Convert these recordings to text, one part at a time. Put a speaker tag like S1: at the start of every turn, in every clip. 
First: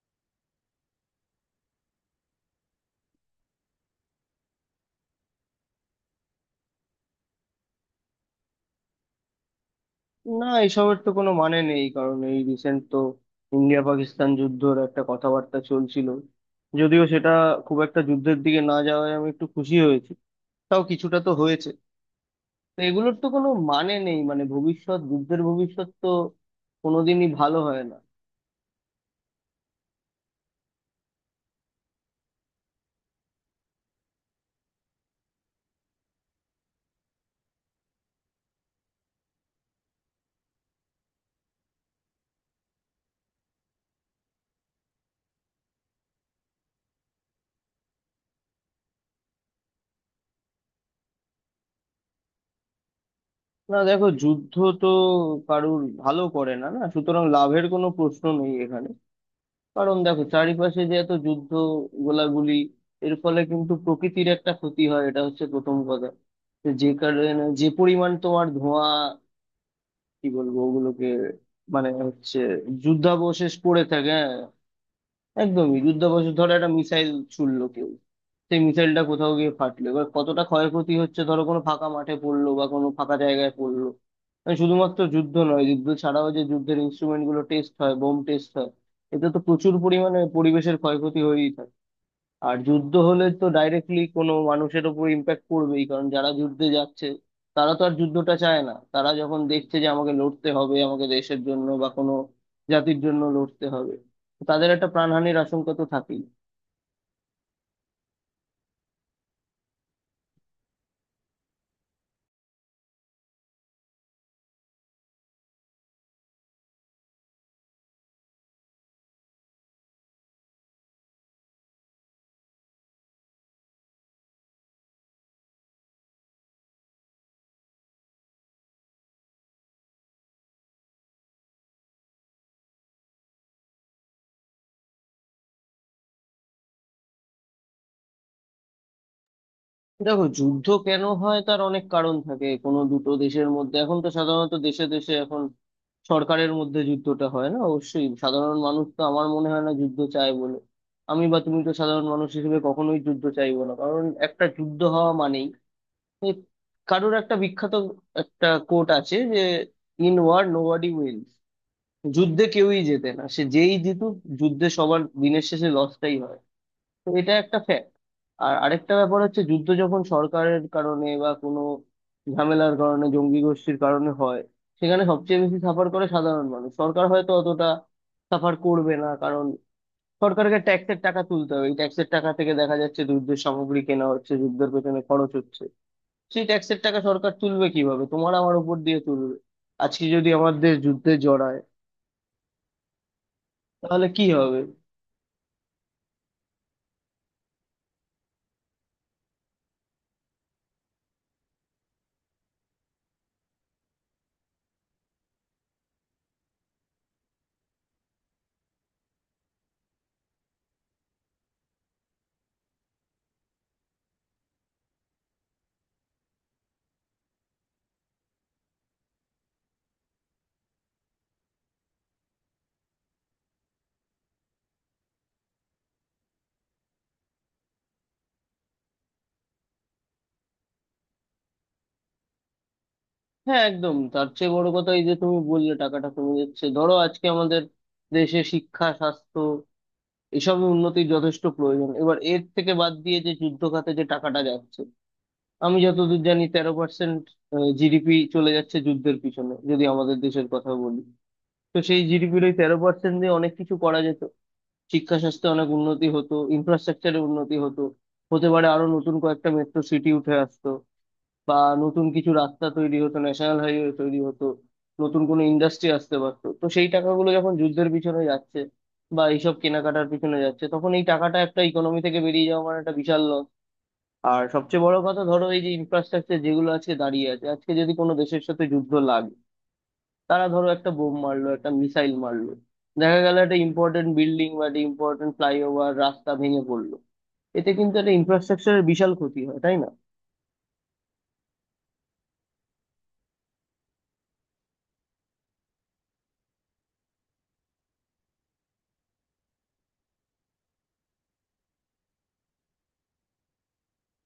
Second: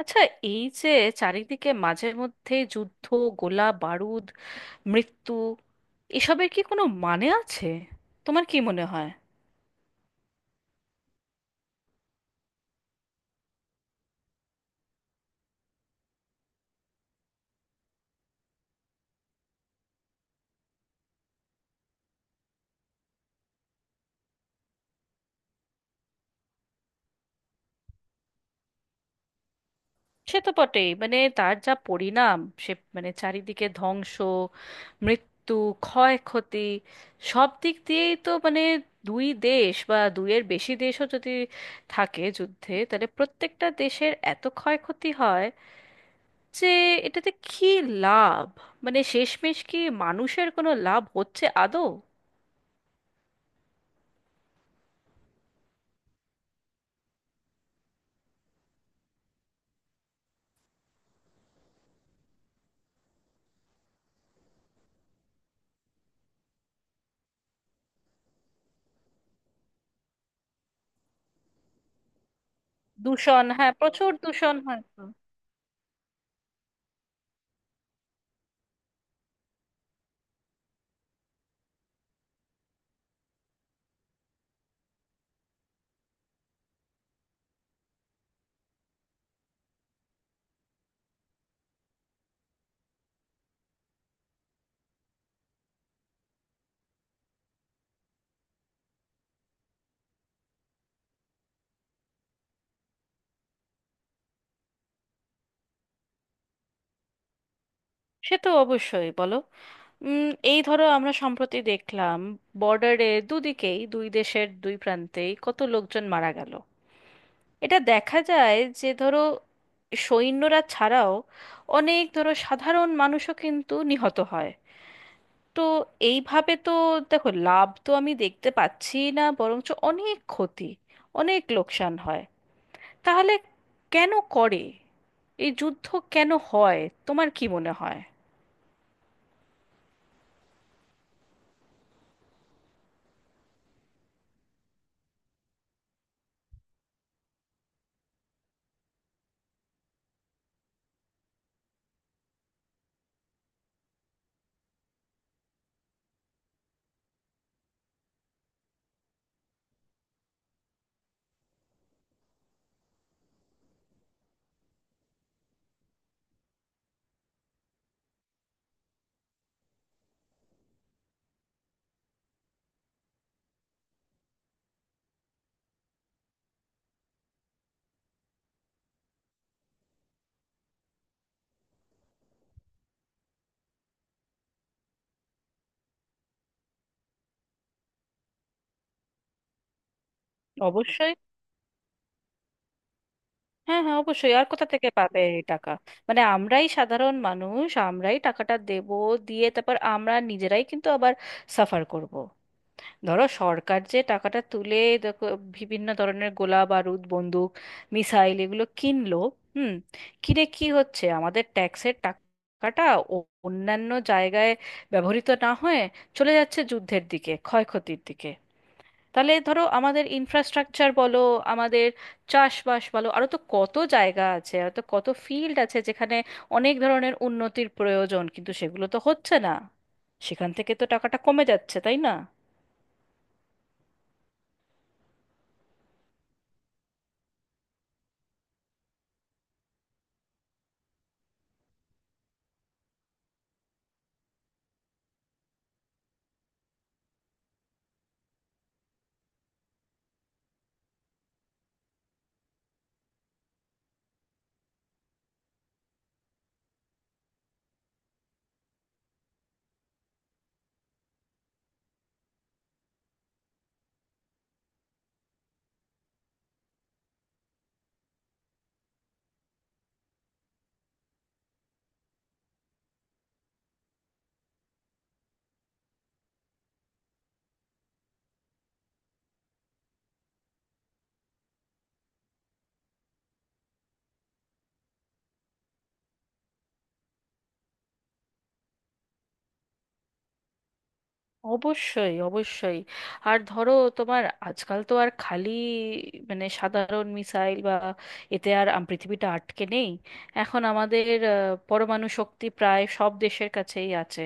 S1: আচ্ছা, এই যে চারিদিকে মাঝে মধ্যে যুদ্ধ, গোলা বারুদ, মৃত্যু, এসবের কি কোনো মানে আছে? তোমার কি মনে হয়?
S2: না, এসবের তো কোনো মানে নেই। কারণ এই রিসেন্ট তো ইন্ডিয়া পাকিস্তান যুদ্ধর একটা কথাবার্তা চলছিল। যদিও সেটা খুব একটা যুদ্ধের দিকে না যাওয়ায় আমি একটু খুশি হয়েছি, তাও কিছুটা তো হয়েছে। তো এগুলোর তো কোনো মানে নেই, মানে ভবিষ্যৎ যুদ্ধের ভবিষ্যৎ তো কোনোদিনই ভালো হয় না।
S1: সে তো বটেই, মানে তার যা পরিণাম, সে মানে চারিদিকে ধ্বংস, মৃত্যু, ক্ষয়ক্ষতি, সব দিক দিয়েই তো মানে দুই দেশ বা দুইয়ের বেশি দেশও যদি থাকে যুদ্ধে, তাহলে প্রত্যেকটা দেশের এত ক্ষয়ক্ষতি হয় যে এটাতে কি লাভ? মানে শেষমেশ কি মানুষের কোনো লাভ হচ্ছে আদৌ?
S2: না, দেখো, যুদ্ধ তো কারুর ভালো করে না, না, সুতরাং লাভের কোনো প্রশ্ন নেই এখানে। কারণ দেখো চারিপাশে যে এত যুদ্ধ, গোলাগুলি, এর ফলে কিন্তু প্রকৃতির একটা ক্ষতি হয়, এটা হচ্ছে প্রথম কথা। তো যে কারণে যে পরিমাণ তোমার ধোঁয়া, কি বলবো ওগুলোকে, মানে হচ্ছে
S1: দূষণ,
S2: যুদ্ধাবশেষ
S1: হ্যাঁ
S2: পড়ে
S1: প্রচুর
S2: থাকে, হ্যাঁ।
S1: দূষণ হয় তো।
S2: একদমই যুদ্ধাভ্যাস। ধরো একটা মিসাইল ছুড়লো কেউ, সেই মিসাইলটা কোথাও গিয়ে ফাটলো। এবার কতটা ক্ষয়ক্ষতি হচ্ছে, ধরো কোনো ফাঁকা মাঠে পড়লো বা কোনো ফাঁকা জায়গায় পড়লো। মানে শুধুমাত্র যুদ্ধ নয়, যুদ্ধ ছাড়াও যে যুদ্ধের ইনস্ট্রুমেন্ট গুলো টেস্ট হয়, বোম টেস্ট হয়, এতে তো প্রচুর পরিমাণে পরিবেশের ক্ষয়ক্ষতি হয়েই থাকে। আর যুদ্ধ হলে তো ডাইরেক্টলি কোনো মানুষের উপর ইম্প্যাক্ট পড়বেই, কারণ যারা যুদ্ধে যাচ্ছে, তারা তো আর যুদ্ধটা চায় না। তারা যখন দেখছে যে আমাকে লড়তে হবে, আমাকে দেশের জন্য বা কোনো জাতির জন্য লড়তে হবে, তো তাদের একটা প্রাণহানির আশঙ্কা তো থাকেই।
S1: সে তো অবশ্যই, বলো। উম, এই ধরো আমরা সম্প্রতি দেখলাম বর্ডারে দুদিকেই, দুই দেশের দুই প্রান্তেই কত লোকজন মারা গেল। এটা দেখা যায় যে ধরো সৈন্যরা ছাড়াও অনেক ধরো সাধারণ মানুষও কিন্তু নিহত হয়। তো এইভাবে তো দেখো, লাভ তো আমি দেখতে পাচ্ছি না, বরঞ্চ অনেক ক্ষতি, অনেক লোকসান হয়। তাহলে কেন করে এই যুদ্ধ? কেন হয়? তোমার কি মনে হয়?
S2: দেখো যুদ্ধ কেন হয় তার অনেক কারণ থাকে কোনো দুটো দেশের মধ্যে। এখন তো সাধারণত দেশে দেশে, এখন সরকারের মধ্যে যুদ্ধটা হয় না, অবশ্যই সাধারণ মানুষ তো আমার মনে হয় না যুদ্ধ চায় বলে। আমি বা তুমি তো সাধারণ মানুষ হিসেবে কখনোই যুদ্ধ চাইবো না। কারণ একটা যুদ্ধ হওয়া মানেই এ, কারুর একটা বিখ্যাত একটা কোট আছে যে, ইন ওয়ার নোবডি উইন্স, যুদ্ধে কেউই জেতে না, সে যেই জিতুক। যুদ্ধে সবার দিনের শেষে লসটাই হয়, তো এটা একটা ফ্যাক্ট। আর আরেকটা ব্যাপার হচ্ছে যুদ্ধ যখন সরকারের কারণে বা কোনো ঝামেলার কারণে, জঙ্গি গোষ্ঠীর কারণে হয়, সেখানে সবচেয়ে বেশি সাফার করে সাধারণ মানুষ। সরকার হয়তো অতটা সাফার করবে না, কারণ সরকারকে ট্যাক্সের টাকা তুলতে হবে। এই ট্যাক্সের টাকা থেকে দেখা যাচ্ছে যুদ্ধের সামগ্রী কেনা হচ্ছে, যুদ্ধের পেছনে খরচ হচ্ছে। সেই ট্যাক্সের টাকা সরকার তুলবে কিভাবে, তোমার আমার উপর দিয়ে তুলবে। আজকে যদি আমাদের যুদ্ধে
S1: অবশ্যই।
S2: জড়ায়
S1: হ্যাঁ হ্যাঁ,
S2: তাহলে কি
S1: অবশ্যই, আর
S2: হবে?
S1: কোথা থেকে পাবে এই টাকা? মানে আমরাই সাধারণ মানুষ, আমরাই টাকাটা দেব, দিয়ে তারপর আমরা নিজেরাই কিন্তু আবার সাফার করব। ধরো সরকার যে টাকাটা তুলে দেখো বিভিন্ন ধরনের গোলা বারুদ, বন্দুক, মিসাইল এগুলো কিনলো। হুম, কিনে কি হচ্ছে আমাদের ট্যাক্সের টাকাটা ও- অন্যান্য জায়গায় ব্যবহৃত না হয়ে চলে যাচ্ছে যুদ্ধের দিকে, ক্ষয়ক্ষতির দিকে। তাহলে ধরো আমাদের ইনফ্রাস্ট্রাকচার বলো, আমাদের চাষবাস বলো, আরও তো কত জায়গা আছে, আর তো কত ফিল্ড আছে যেখানে অনেক ধরনের উন্নতির প্রয়োজন, কিন্তু সেগুলো তো হচ্ছে না। সেখান থেকে তো টাকাটা কমে যাচ্ছে, তাই না?
S2: হ্যাঁ একদম। তার চেয়ে বড় কথা এই যে তুমি বললে টাকাটা কমে যাচ্ছে, ধরো আজকে আমাদের দেশে শিক্ষা, স্বাস্থ্য, এসব উন্নতির যথেষ্ট প্রয়োজন। এবার এর থেকে বাদ দিয়ে যে যুদ্ধ খাতে যে টাকাটা যাচ্ছে, আমি যতদূর জানি 13% জিডিপি চলে যাচ্ছে যুদ্ধের পিছনে, যদি আমাদের দেশের কথা বলি। তো সেই জিডিপির ওই 13% দিয়ে অনেক কিছু করা যেত। শিক্ষা স্বাস্থ্যে অনেক উন্নতি হতো, ইনফ্রাস্ট্রাকচারে উন্নতি হতো। হতে পারে আরো নতুন কয়েকটা মেট্রো সিটি উঠে আসতো, বা নতুন কিছু রাস্তা তৈরি হতো, ন্যাশনাল হাইওয়ে তৈরি হতো, নতুন কোনো ইন্ডাস্ট্রি আসতে পারতো। তো সেই টাকাগুলো যখন যুদ্ধের পিছনে যাচ্ছে বা এইসব কেনাকাটার পিছনে যাচ্ছে, তখন এই টাকাটা একটা ইকোনমি থেকে বেরিয়ে যাওয়া মানে একটা বিশাল লস। আর সবচেয়ে বড় কথা, ধরো এই যে ইনফ্রাস্ট্রাকচার যেগুলো আজকে দাঁড়িয়ে আছে, আজকে যদি কোনো দেশের সাথে যুদ্ধ লাগে, তারা ধরো একটা বোম মারলো, একটা মিসাইল মারলো, দেখা গেল একটা ইম্পর্টেন্ট বিল্ডিং বা একটা ইম্পর্টেন্ট ফ্লাইওভার রাস্তা ভেঙে পড়লো, এতে কিন্তু একটা ইনফ্রাস্ট্রাকচারের বিশাল ক্ষতি হয়, তাই না?
S1: অবশ্যই, অবশ্যই। আর ধরো তোমার আজকাল তো আর খালি মানে সাধারণ মিসাইল বা এতে আর পৃথিবীটা আটকে নেই। এখন আমাদের আহ, পরমাণু শক্তি প্রায় সব দেশের কাছেই আছে।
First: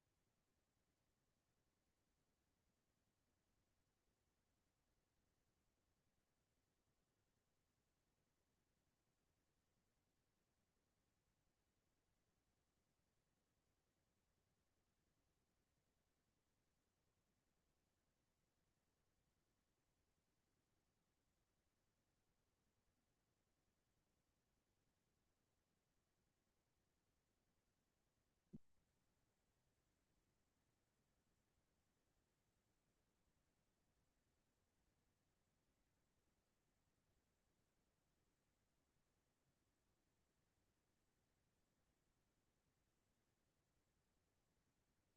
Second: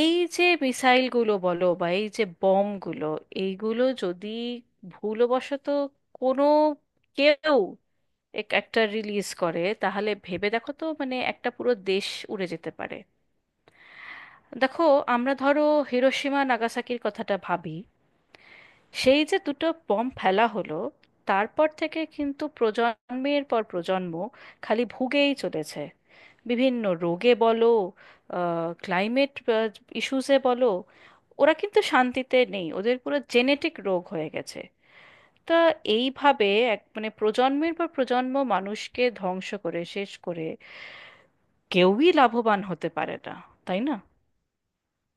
S1: এই যে মিসাইলগুলো বলো বা এই যে বমগুলো, এইগুলো যদি ভুলবশত কোনো কেউ একটা রিলিজ করে, তাহলে ভেবে দেখো তো মানে একটা পুরো দেশ উড়ে যেতে পারে। দেখো, আমরা ধরো হিরোশিমা নাগাসাকির কথাটা ভাবি, সেই যে 2টো বম্ব ফেলা হলো, তারপর থেকে কিন্তু প্রজন্মের পর প্রজন্ম খালি ভুগেই চলেছে। বিভিন্ন রোগে বলো, ক্লাইমেট ইস্যুসে বলো, ওরা কিন্তু শান্তিতে নেই, ওদের পুরো জেনেটিক রোগ হয়ে গেছে। তা এইভাবে এক মানে প্রজন্মের পর প্রজন্ম মানুষকে ধ্বংস করে শেষ করে কেউই লাভবান হতে পারে না, তাই না?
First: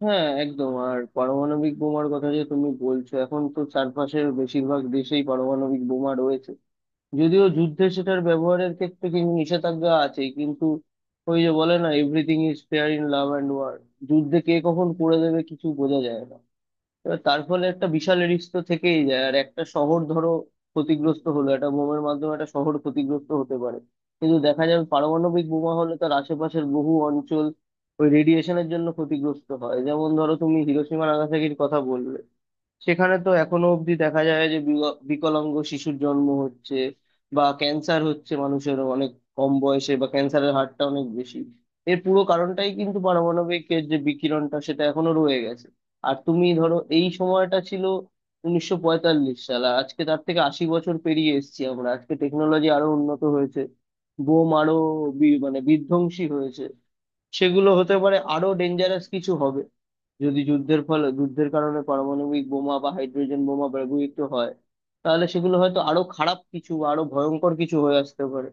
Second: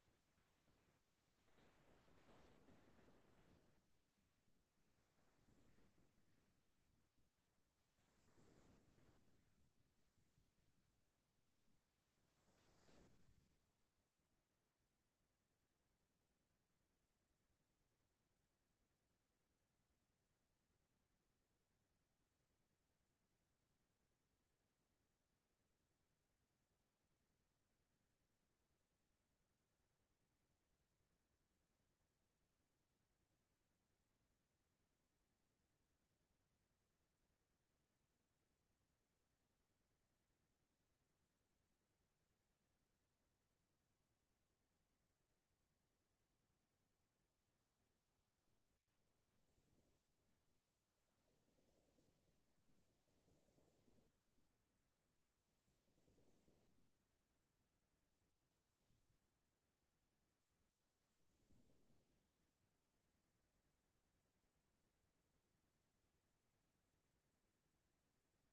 S2: হ্যাঁ একদম। আর পারমাণবিক বোমার কথা যে তুমি বলছো, এখন তো চারপাশের বেশিরভাগ দেশেই পারমাণবিক বোমা রয়েছে। যদিও যুদ্ধে সেটার ব্যবহারের ক্ষেত্রে কিন্তু নিষেধাজ্ঞা আছে, কিন্তু ওই যে বলে না, everything is fair in love and war. যুদ্ধে কে কখন করে দেবে কিছু বোঝা যায় না। এবার তার ফলে একটা বিশাল রিস্ক তো থেকেই যায়। আর একটা শহর ধরো ক্ষতিগ্রস্ত হলো একটা বোমার মাধ্যমে, একটা শহর ক্ষতিগ্রস্ত হতে পারে, কিন্তু দেখা যাবে পারমাণবিক বোমা হলে তার আশেপাশের বহু অঞ্চল ওই রেডিয়েশনের জন্য ক্ষতিগ্রস্ত হয়। যেমন ধরো তুমি হিরোশিমা নাগাসাকির কথা বললে, সেখানে তো এখনো অবধি দেখা যায় যে বিকলাঙ্গ শিশুর জন্ম হচ্ছে, বা ক্যান্সার হচ্ছে মানুষের অনেক কম বয়সে, বা ক্যান্সারের হারটা অনেক বেশি। এর পুরো কারণটাই কিন্তু পারমাণবিক এর যে বিকিরণটা, সেটা এখনো রয়ে গেছে। আর তুমি ধরো এই সময়টা ছিল 1945 সাল, আর আজকে তার থেকে 80 বছর পেরিয়ে এসেছি আমরা। আজকে টেকনোলজি আরো উন্নত হয়েছে, বোম আরো মানে বিধ্বংসী হয়েছে, সেগুলো হতে পারে আরো ডেঞ্জারাস কিছু হবে। যদি যুদ্ধের ফলে, যুদ্ধের কারণে পারমাণবিক বোমা বা হাইড্রোজেন বোমা ব্যবহৃত হয়, তাহলে সেগুলো হয়তো আরো খারাপ কিছু বা আরো ভয়ঙ্কর কিছু হয়ে আসতে পারে।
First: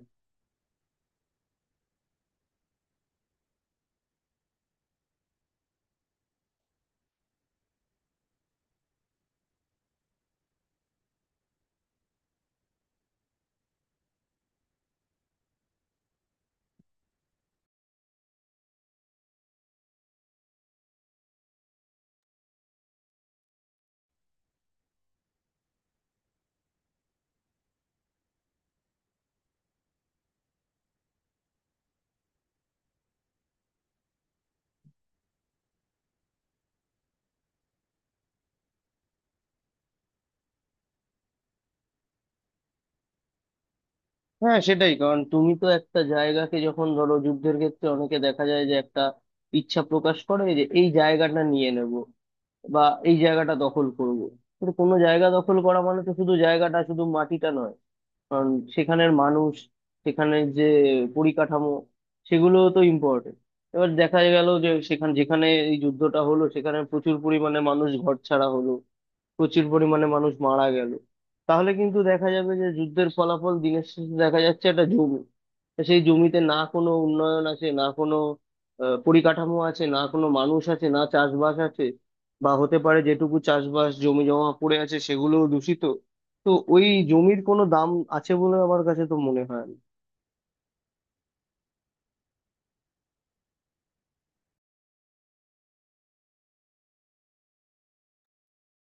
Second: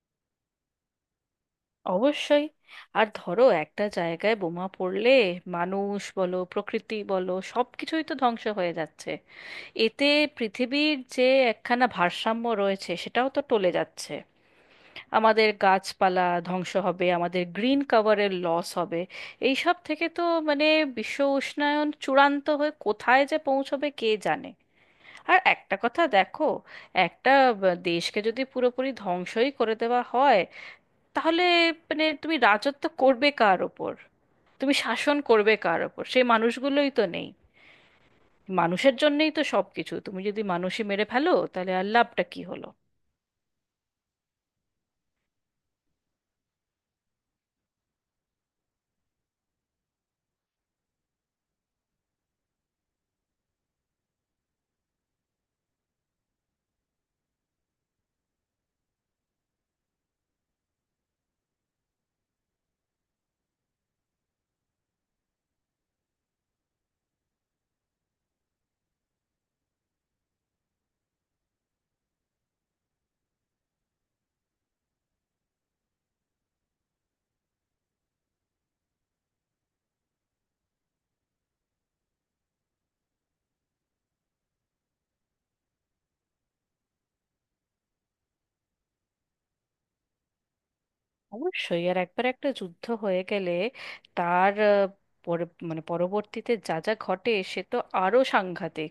S1: অবশ্যই। আর ধরো একটা জায়গায় বোমা পড়লে মানুষ বলো, প্রকৃতি বলো, সব কিছুই তো ধ্বংস হয়ে যাচ্ছে। এতে পৃথিবীর যে একখানা ভারসাম্য রয়েছে সেটাও তো টলে যাচ্ছে। আমাদের গাছপালা ধ্বংস হবে, আমাদের গ্রিন কভারের লস হবে। এই সব থেকে তো মানে বিশ্ব উষ্ণায়ন চূড়ান্ত হয়ে কোথায় যে পৌঁছবে কে জানে। আর একটা কথা দেখো, একটা দেশকে যদি পুরোপুরি ধ্বংসই করে দেওয়া হয়, তাহলে মানে তুমি রাজত্ব করবে কার ওপর? তুমি শাসন করবে কার ওপর? সেই মানুষগুলোই তো নেই। মানুষের জন্যই তো সব কিছু, তুমি যদি মানুষই মেরে ফেলো তাহলে আর লাভটা কি হলো?
S2: হ্যাঁ সেটাই। কারণ তুমি তো একটা জায়গাকে যখন ধরো, যুদ্ধের ক্ষেত্রে অনেকে দেখা যায় যে একটা ইচ্ছা প্রকাশ করে যে এই জায়গাটা নিয়ে নেব বা এই জায়গাটা দখল করব। কিন্তু কোনো জায়গা দখল করা মানে তো শুধু জায়গাটা, শুধু মাটিটা নয়, কারণ সেখানের মানুষ, সেখানের যে পরিকাঠামো, সেগুলো তো ইম্পর্টেন্ট। এবার দেখা গেল যে সেখানে যেখানে এই যুদ্ধটা হলো, সেখানে প্রচুর পরিমাণে মানুষ ঘরছাড়া হলো, প্রচুর পরিমাণে মানুষ মারা গেল। তাহলে কিন্তু দেখা যাবে যে যুদ্ধের ফলাফল দিনের শেষে দেখা যাচ্ছে একটা জমি। তা সেই জমিতে না কোনো উন্নয়ন আছে, না কোনো পরিকাঠামো আছে, না কোনো মানুষ আছে, না চাষবাস আছে। বা হতে পারে যেটুকু চাষবাস জমি জমা পড়ে আছে, সেগুলোও দূষিত। তো ওই জমির কোনো দাম আছে বলে আমার কাছে তো মনে হয় না।
S1: অবশ্যই। আর একবার একটা যুদ্ধ হয়ে গেলে তার মানে পরবর্তীতে যা যা ঘটে সে তো আরো সাংঘাতিক।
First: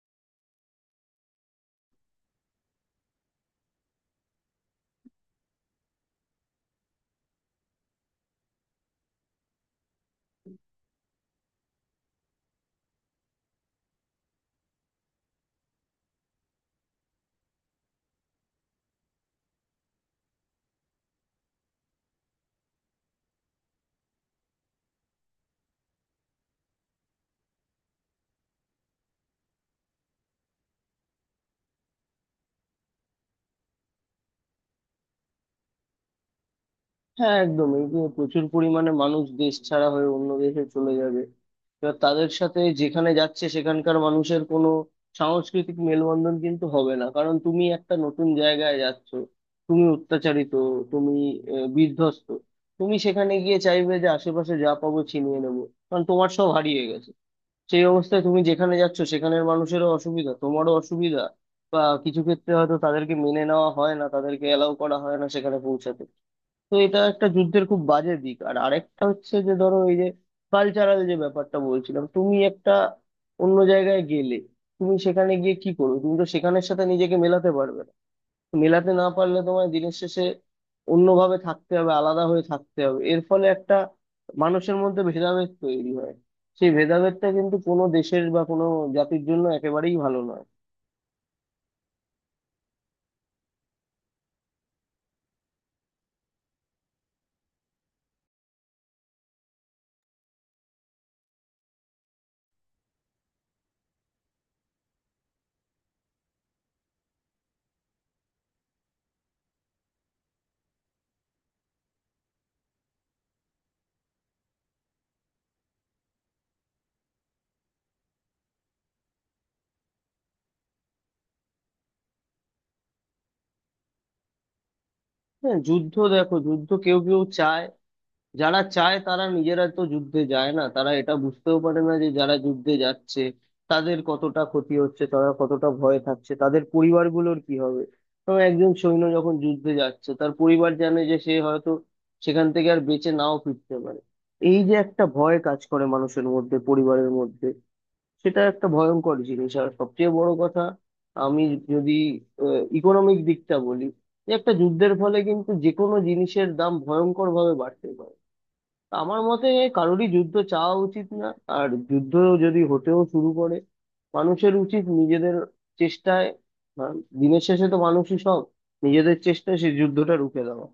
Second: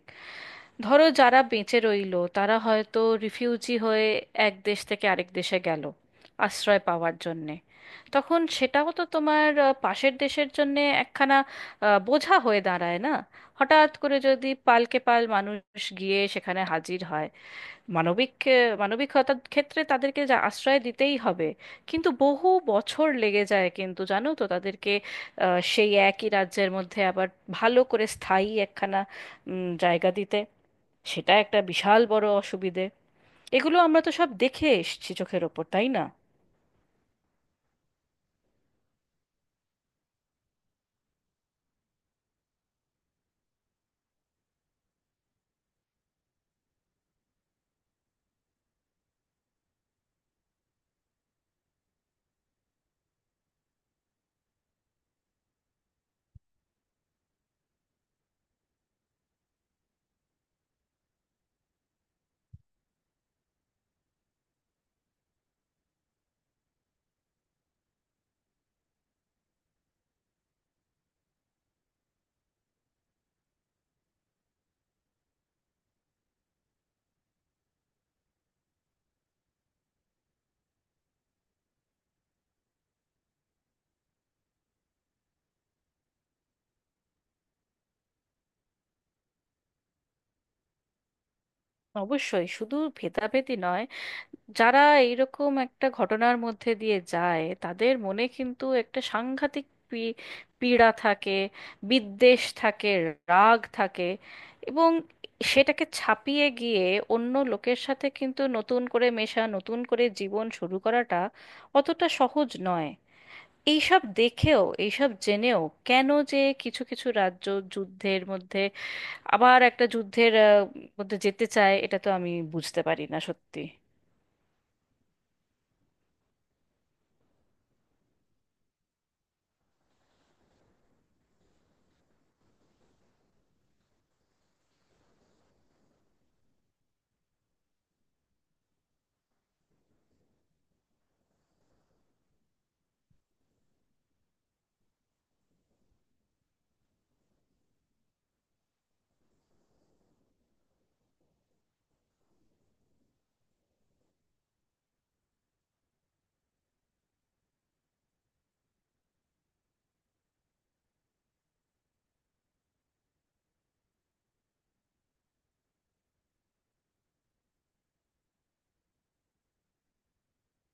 S1: ধরো যারা বেঁচে রইলো তারা হয়তো রিফিউজি হয়ে এক দেশ থেকে আরেক দেশে গেল আশ্রয় পাওয়ার জন্যে। তখন সেটাও তো তোমার পাশের দেশের জন্যে একখানা বোঝা হয়ে দাঁড়ায় না? হঠাৎ করে যদি পালকে পাল মানুষ গিয়ে সেখানে হাজির হয় মানবিক মানবিকতার ক্ষেত্রে তাদেরকে যা আশ্রয় দিতেই হবে, কিন্তু বহু বছর লেগে যায় কিন্তু জানো তো তাদেরকে সেই একই রাজ্যের মধ্যে আবার ভালো করে স্থায়ী একখানা জায়গা দিতে। সেটা একটা বিশাল বড় অসুবিধে। এগুলো আমরা তো সব দেখে এসেছি চোখের ওপর, তাই না?
S2: হ্যাঁ একদম। এই যে প্রচুর পরিমাণে মানুষ দেশ ছাড়া হয়ে অন্য দেশে চলে যাবে, এবার তাদের সাথে যেখানে যাচ্ছে সেখানকার মানুষের কোনো সাংস্কৃতিক মেলবন্ধন কিন্তু হবে না, কারণ তুমি একটা নতুন জায়গায় যাচ্ছ। তুমি অত্যাচারিত, তুমি বিধ্বস্ত, তুমি সেখানে গিয়ে চাইবে যে আশেপাশে যা পাবো ছিনিয়ে নেবো, কারণ তোমার সব হারিয়ে গেছে। সেই অবস্থায় তুমি যেখানে যাচ্ছ সেখানের মানুষেরও অসুবিধা, তোমারও অসুবিধা। বা কিছু ক্ষেত্রে হয়তো তাদেরকে মেনে নেওয়া হয় না, তাদেরকে অ্যালাউ করা হয় না সেখানে পৌঁছাতে। তো এটা একটা যুদ্ধের খুব বাজে দিক। আর আরেকটা হচ্ছে যে ধরো এই যে কালচারাল যে ব্যাপারটা বলছিলাম, তুমি একটা অন্য জায়গায় গেলে তুমি সেখানে গিয়ে কি করবে, তুমি তো সেখানের সাথে নিজেকে মেলাতে পারবে না। মেলাতে না পারলে তোমায় দিনের শেষে অন্যভাবে থাকতে হবে, আলাদা হয়ে থাকতে হবে। এর ফলে একটা মানুষের মধ্যে ভেদাভেদ তৈরি হয়, সেই ভেদাভেদটা কিন্তু কোনো দেশের বা কোনো জাতির জন্য একেবারেই ভালো নয়।
S1: অবশ্যই, শুধু ভেদাভেদি নয়, যারা এইরকম একটা ঘটনার মধ্যে দিয়ে যায় তাদের মনে কিন্তু একটা সাংঘাতিক পী- পীড়া থাকে, বিদ্বেষ থাকে, রাগ থাকে, এবং সেটাকে ছাপিয়ে গিয়ে অন্য লোকের সাথে কিন্তু নতুন করে মেশা, নতুন করে জীবন শুরু করাটা অতটা সহজ নয়। এইসব দেখেও, এইসব জেনেও কেন যে কিছু কিছু রাজ্য যুদ্ধের মধ্যে আবার একটা যুদ্ধের মধ্যে যেতে চায় এটা তো আমি বুঝতে পারি না সত্যি।
S2: হ্যাঁ, যুদ্ধ দেখো যুদ্ধ কেউ কেউ চায়, যারা চায় তারা নিজেরা তো যুদ্ধে যায় না। তারা এটা বুঝতেও পারে না যে যারা যুদ্ধে যাচ্ছে তাদের কতটা ক্ষতি হচ্ছে, তারা কতটা ভয়ে থাকছে, তাদের পরিবারগুলোর কি হবে। তো একজন সৈন্য যখন যুদ্ধে যাচ্ছে তার পরিবার জানে যে সে হয়তো সেখান থেকে আর বেঁচে নাও ফিরতে পারে। এই যে একটা ভয় কাজ করে মানুষের মধ্যে, পরিবারের মধ্যে, সেটা একটা ভয়ঙ্কর জিনিস। আর সবচেয়ে বড় কথা আমি যদি ইকোনমিক দিকটা বলি, যে একটা যুদ্ধের ফলে কিন্তু যে কোনো জিনিসের দাম ভয়ঙ্কর ভাবে বাড়তে পারে। আমার মতে কারোরই যুদ্ধ চাওয়া উচিত না। আর যুদ্ধ যদি হতেও শুরু করে, মানুষের উচিত নিজেদের চেষ্টায়, আহ, দিনের শেষে তো মানুষই সব, নিজেদের চেষ্টায় সেই যুদ্ধটা রুখে দেওয়া।